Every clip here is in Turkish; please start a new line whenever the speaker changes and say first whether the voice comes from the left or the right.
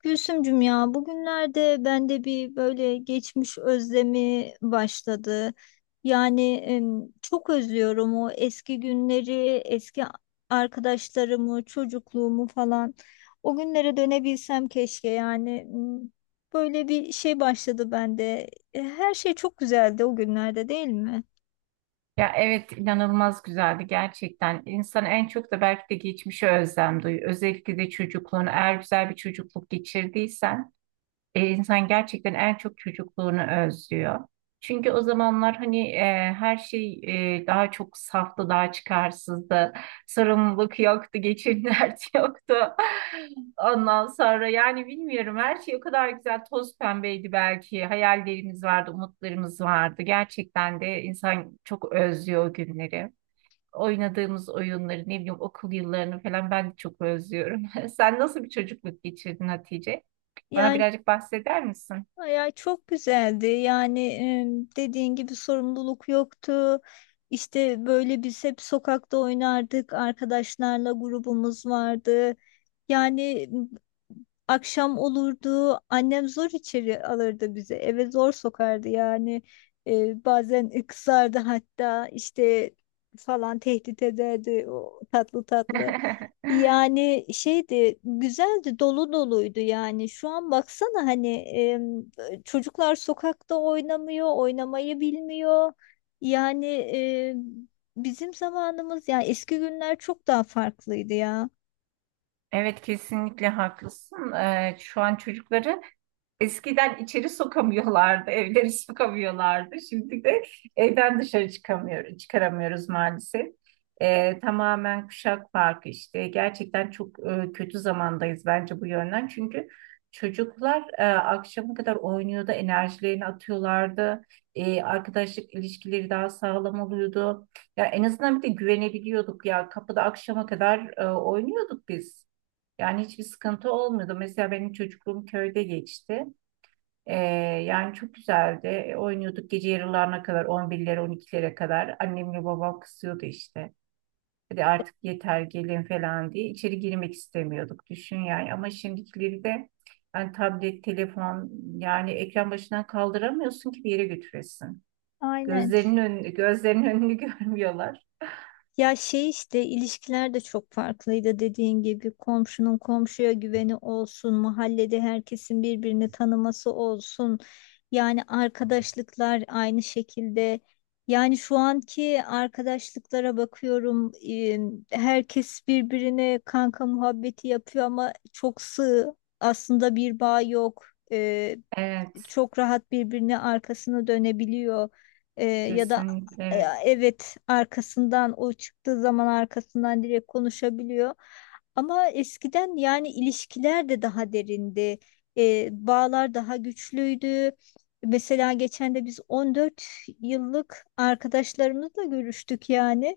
left: Gülsümcüm ya bugünlerde bende bir böyle geçmiş özlemi başladı. Çok özlüyorum o eski günleri, eski arkadaşlarımı, çocukluğumu falan. O günlere dönebilsem keşke yani. Böyle bir şey başladı bende. Her şey çok güzeldi o günlerde, değil mi?
right: Ya evet inanılmaz güzeldi gerçekten. İnsan en çok da belki de geçmişe özlem duyuyor. Özellikle de çocukluğunu eğer güzel bir çocukluk geçirdiysen insan gerçekten en çok çocukluğunu özlüyor. Çünkü o zamanlar hani her şey daha çok saftı, daha çıkarsızdı. Sorumluluk yoktu, geçim derdi yoktu. Ondan sonra yani bilmiyorum her şey o kadar güzel toz pembeydi belki. Hayallerimiz vardı, umutlarımız vardı. Gerçekten de insan çok özlüyor o günleri, oynadığımız oyunları, ne bileyim okul yıllarını falan ben de çok özlüyorum. Sen nasıl bir çocukluk geçirdin Hatice? Bana
left: Yani
right: birazcık bahseder misin?
left: ay, ay, çok güzeldi. Dediğin gibi sorumluluk yoktu. İşte böyle biz hep sokakta oynardık. Arkadaşlarla grubumuz vardı. Yani m, Akşam olurdu. Annem zor içeri alırdı bizi. Eve zor sokardı yani. Bazen kızardı hatta, işte falan tehdit ederdi o tatlı tatlı. Yani şeydi, güzeldi, dolu doluydu. Yani şu an baksana, hani çocuklar sokakta oynamıyor, oynamayı bilmiyor. yani em, Bizim zamanımız, yani eski günler çok daha farklıydı ya.
right: Evet kesinlikle haklısın. Şu an çocukları eskiden içeri sokamıyorlardı, evleri sokamıyorlardı. Şimdi de evden dışarı çıkamıyoruz, çıkaramıyoruz maalesef. Tamamen kuşak farkı işte. Gerçekten çok kötü zamandayız bence bu yönden. Çünkü çocuklar akşama kadar oynuyordu, enerjilerini atıyorlardı. Arkadaşlık ilişkileri daha sağlam oluyordu. Ya en azından bir de güvenebiliyorduk ya. Kapıda akşama kadar oynuyorduk biz. Yani hiçbir sıkıntı olmuyordu. Mesela benim çocukluğum köyde geçti. Ee, yani çok güzeldi. Oynuyorduk gece yarılarına kadar, 11'lere, 12'lere kadar. Annemle babam kızıyordu işte. Hadi artık yeter gelin falan diye. İçeri girmek istemiyorduk. Düşün yani. Ama şimdikileri de yani tablet, telefon, yani ekran başından kaldıramıyorsun ki bir yere götüresin.
left: Aynen.
right: Gözlerinin önünü görmüyorlar.
left: Ya şey, işte ilişkiler de çok farklıydı dediğin gibi, komşunun komşuya güveni olsun, mahallede herkesin birbirini tanıması olsun. Yani arkadaşlıklar aynı şekilde. Yani şu anki arkadaşlıklara bakıyorum, herkes birbirine kanka muhabbeti yapıyor ama çok sığ. Aslında bir bağ yok. E,
right: Evet,
left: Çok rahat birbirine arkasını dönebiliyor. E, ya da
right: kesinlikle
left: e,
right: evet.
left: evet, arkasından, o çıktığı zaman arkasından direkt konuşabiliyor. Ama eskiden yani ilişkiler de daha derindi. Bağlar daha güçlüydü. Mesela geçen de biz 14 yıllık arkadaşlarımızla görüştük. Yani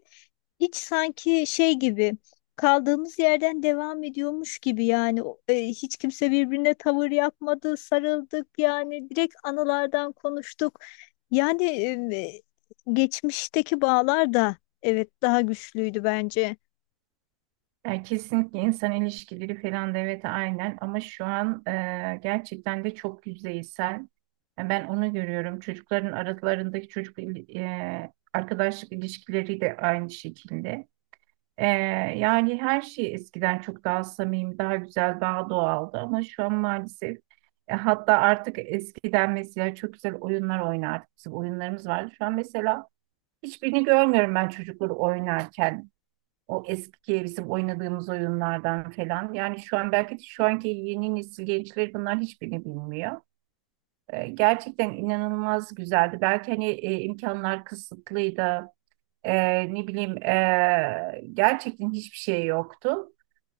left: hiç sanki şey gibi, kaldığımız yerden devam ediyormuş gibi yani. Hiç kimse birbirine tavır yapmadı, sarıldık, yani direkt anılardan konuştuk. Yani e, Geçmişteki bağlar da evet daha güçlüydü bence.
right: Yani kesinlikle insan ilişkileri falan da evet aynen ama şu an gerçekten de çok yüzeysel. Yani ben onu görüyorum. Çocukların aralarındaki arkadaşlık ilişkileri de aynı şekilde. E, yani her şey eskiden çok daha samimi, daha güzel, daha doğaldı ama şu an maalesef, hatta artık eskiden mesela çok güzel oyunlar oynardık. Bizim oyunlarımız vardı. Şu an mesela hiçbirini görmüyorum ben çocukları oynarken. O eski bizim oynadığımız oyunlardan falan. Yani şu an belki de şu anki yeni nesil gençleri bunlar hiçbirini bilmiyor. Gerçekten inanılmaz güzeldi. Belki hani imkanlar kısıtlıydı. Ne bileyim gerçekten hiçbir şey yoktu.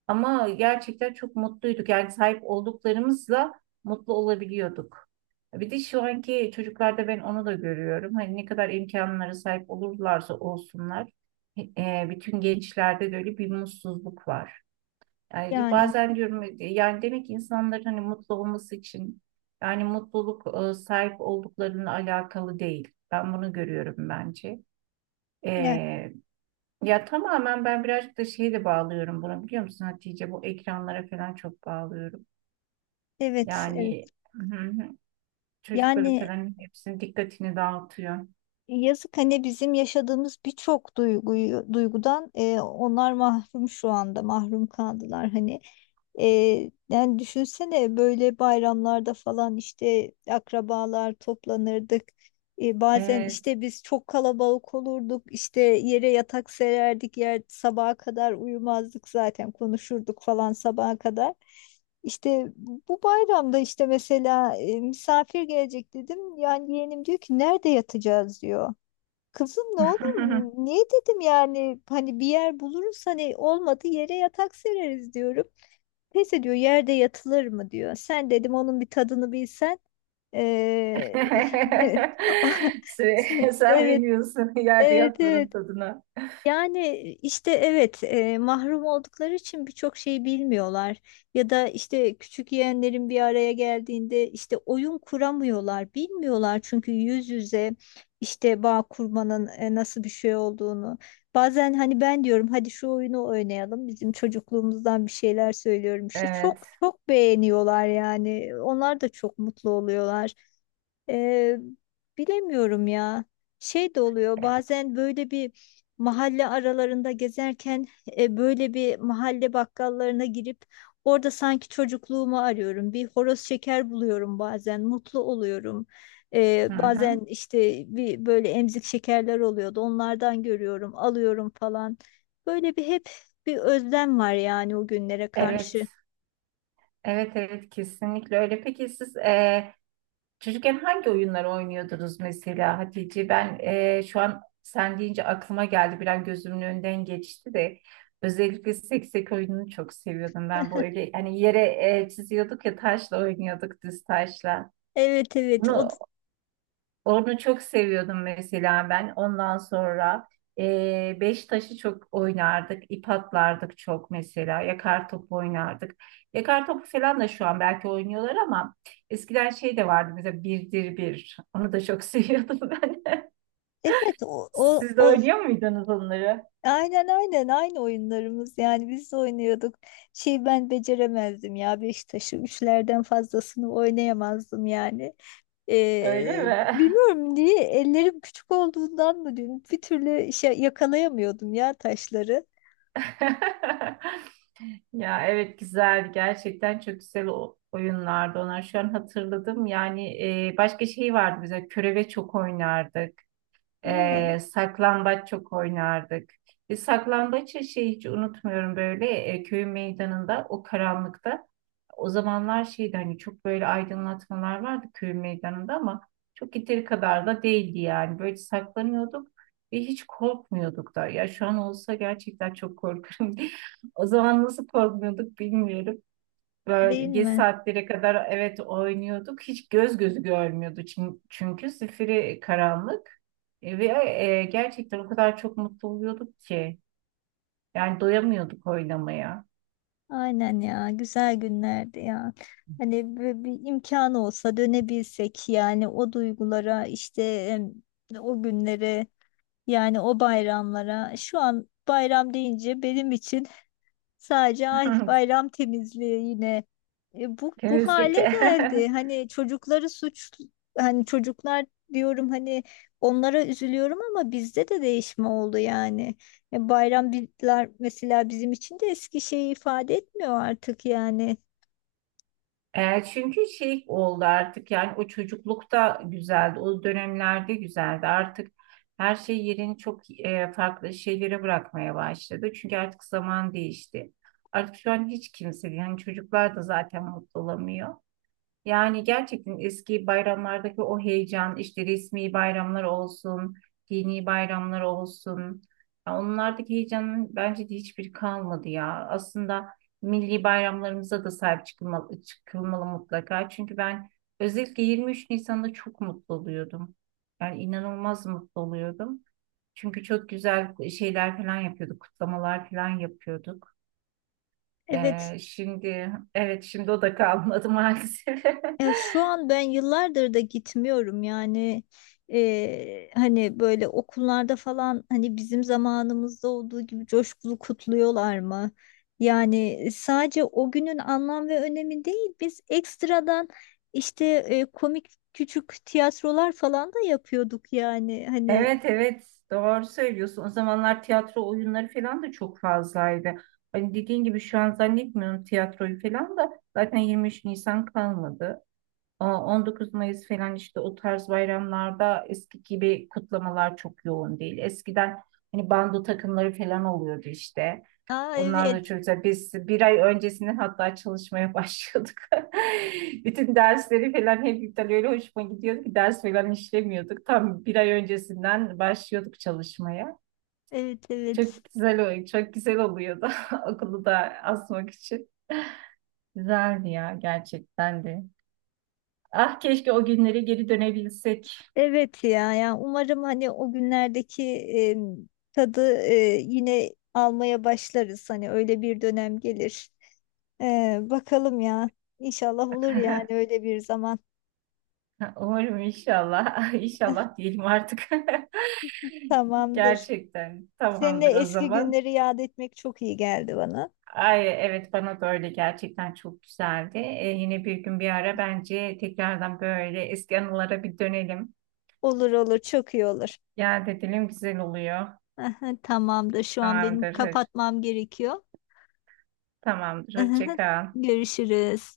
right: Ama gerçekten çok mutluyduk. Yani sahip olduklarımızla mutlu olabiliyorduk. Bir de şu anki çocuklarda ben onu da görüyorum. Hani ne kadar imkanlara sahip olurlarsa olsunlar, bütün gençlerde de öyle bir mutsuzluk var. Yani
left: Yani
right: bazen diyorum yani demek ki insanların hani mutlu olması için yani mutluluk sahip olduklarının alakalı değil. Ben bunu görüyorum bence. E,
left: ne
right: ya tamamen ben birazcık da şeyi de bağlıyorum bunu biliyor musun Hatice? Bu ekranlara falan çok bağlıyorum.
left: evet, evet
right: Yani hı hı, çocukları
left: yani.
right: falan hepsinin dikkatini dağıtıyor.
left: Yazık, hani bizim yaşadığımız birçok duygudan onlar mahrum, şu anda mahrum kaldılar hani. E, Yani düşünsene, böyle bayramlarda falan işte akrabalar toplanırdık. Bazen
right: Evet.
left: işte biz çok kalabalık olurduk, işte yere yatak sererdik, yer sabaha kadar uyumazdık, zaten konuşurduk falan sabaha kadar. İşte bu bayramda işte mesela misafir gelecek dedim. Yani yeğenim diyor ki, nerede yatacağız diyor. Kızım ne olur, niye dedim, yani hani bir yer buluruz, hani olmadı yere yatak sereriz diyorum. Neyse, diyor, yerde yatılır mı diyor. Sen, dedim, onun bir tadını bilsen. Ee,
right: Sen
left: Evet,
right: bilmiyorsun yerde
left: evet,
right: yatmanın
left: evet.
right: tadına.
left: Yani işte evet, mahrum oldukları için birçok şeyi bilmiyorlar. Ya da işte küçük yeğenlerin bir araya geldiğinde işte oyun kuramıyorlar, bilmiyorlar, çünkü yüz yüze işte bağ kurmanın nasıl bir şey olduğunu. Bazen hani ben diyorum hadi şu oyunu oynayalım, bizim çocukluğumuzdan bir şeyler söylüyorum işte, çok
right: Evet.
left: çok beğeniyorlar, yani onlar da çok mutlu oluyorlar. Ee, Bilemiyorum ya. Şey de oluyor bazen, böyle bir mahalle aralarında gezerken, böyle bir mahalle bakkallarına girip orada sanki çocukluğumu arıyorum. Bir horoz şeker buluyorum, bazen mutlu oluyorum.
right: Hı
left: Bazen
right: hı.
left: işte bir böyle emzik şekerler oluyordu, onlardan görüyorum, alıyorum falan. Böyle bir hep bir özlem var yani, o günlere
right: Evet.
left: karşı.
right: Evet evet, kesinlikle öyle. Peki siz, çocukken hangi oyunlar oynuyordunuz mesela Hatice? Ben, şu an sen deyince aklıma geldi. Bir an gözümün önünden geçti de. Özellikle seksek oyununu çok seviyordum ben. Bu öyle hani yere çiziyorduk ya, taşla oynuyorduk, düz taşla.
left: Evet, evet,
right: Bunu onu çok seviyordum mesela ben. Ondan sonra beş taşı çok oynardık. İp atlardık çok mesela. Yakar topu oynardık. Yakar topu falan da şu an belki oynuyorlar ama eskiden şey de vardı, mesela birdir bir. Onu da çok seviyordum ben.
left: o, o,
right: Siz de
left: o.
right: oynuyor muydunuz onları?
left: Aynen, aynen, aynı oyunlarımız, yani biz de oynuyorduk. Şey, ben beceremezdim ya, Beşiktaş'ı üçlerden fazlasını oynayamazdım yani.
right: Öyle mi?
left: Bilmiyorum niye, ellerim küçük olduğundan mı diyeyim, bir türlü şey yakalayamıyordum ya, taşları.
right: Ya evet güzeldi. Gerçekten çok güzel o oyunlardı onlar. Şu an hatırladım. Yani başka şey vardı bize, köreve çok oynardık.
left: Ne?
right: Saklambaç çok oynardık. Biz saklambaçı şey hiç unutmuyorum, böyle köyün meydanında o karanlıkta. O zamanlar şeydi hani, çok böyle aydınlatmalar vardı köyün meydanında ama çok yeteri kadar da değildi yani. Böyle saklanıyorduk ve hiç korkmuyorduk da. Ya şu an olsa gerçekten çok korkarım. O zaman nasıl korkmuyorduk bilmiyorum. Böyle
left: Değil
right: geç
left: mi?
right: saatlere kadar evet oynuyorduk. Hiç göz gözü görmüyordu çünkü zifiri karanlık. Ve gerçekten o kadar çok mutlu oluyorduk ki. Yani doyamıyorduk oynamaya.
left: Aynen ya, güzel günlerdi ya. Hani bir imkanı olsa dönebilsek, yani o duygulara işte, o günlere. Yani o bayramlara, şu an bayram deyince benim için sadece ay bayram temizliği yine. Bu hale
right: Temizdeki.
left: geldi. Hani çocukları suç, hani çocuklar diyorum, hani onlara üzülüyorum ama bizde de değişme oldu yani. Bayram mesela bizim için de eski şeyi ifade etmiyor artık yani.
right: Çünkü şey oldu artık, yani o çocuklukta güzeldi, o dönemlerde güzeldi. Artık her şey yerini çok farklı şeylere bırakmaya başladı. Çünkü artık zaman değişti. Artık şu an hiç kimse, yani çocuklar da zaten mutlu olamıyor. Yani gerçekten eski bayramlardaki o heyecan, işte resmi bayramlar olsun, dini bayramlar olsun, ya onlardaki heyecanın bence de hiçbiri kalmadı ya. Aslında milli bayramlarımıza da sahip çıkılmalı mutlaka. Çünkü ben özellikle 23 Nisan'da çok mutlu oluyordum. Yani inanılmaz mutlu oluyordum. Çünkü çok güzel şeyler falan yapıyorduk, kutlamalar falan yapıyorduk.
left: Evet.
right: Şimdi evet, şimdi o da kalmadı maalesef.
left: Ya şu an ben yıllardır da gitmiyorum yani. Hani böyle okullarda falan, hani bizim zamanımızda olduğu gibi coşkulu kutluyorlar mı? Yani sadece o günün anlam ve önemi değil, biz ekstradan işte komik küçük tiyatrolar falan da yapıyorduk yani hani.
right: Evet evet, doğru söylüyorsun. O zamanlar tiyatro oyunları falan da çok fazlaydı. Hani dediğin gibi şu an zannetmiyorum tiyatroyu falan da, zaten 23 Nisan kalmadı. O 19 Mayıs falan, işte o tarz bayramlarda eski gibi kutlamalar çok yoğun değil. Eskiden hani bando takımları falan oluyordu işte.
left: Aa
right: Onlar da
left: evet,
right: çok güzel. Biz bir ay öncesinden hatta çalışmaya başlıyorduk. Bütün dersleri falan hep iptal, öyle hoşuma gidiyordu ki ders falan işlemiyorduk. Tam bir ay öncesinden başlıyorduk çalışmaya.
left: evet, evet.
right: Çok güzel oluyordu okulu da asmak için. Güzeldi ya gerçekten de. Ah keşke o günlere geri dönebilsek.
left: Evet ya, yani umarım hani o günlerdeki tadı yine almaya başlarız. Hani öyle bir dönem gelir. Bakalım ya. İnşallah olur yani, öyle bir zaman.
right: Umarım inşallah. İnşallah diyelim artık.
left: Tamamdır.
right: Gerçekten
left: Seninle
right: tamamdır o
left: eski
right: zaman.
left: günleri yad etmek çok iyi geldi bana.
right: Ay evet, bana da öyle, gerçekten çok güzeldi. Yine bir gün bir ara bence tekrardan böyle eski anılara bir dönelim.
left: Olur, olur, çok iyi olur.
right: Ya edelim, güzel oluyor.
left: Aha, tamamdır. Şu an benim
right: Tamamdır.
left: kapatmam gerekiyor.
right: Tamamdır. Hoşça
left: Aha,
right: kal.
left: görüşürüz.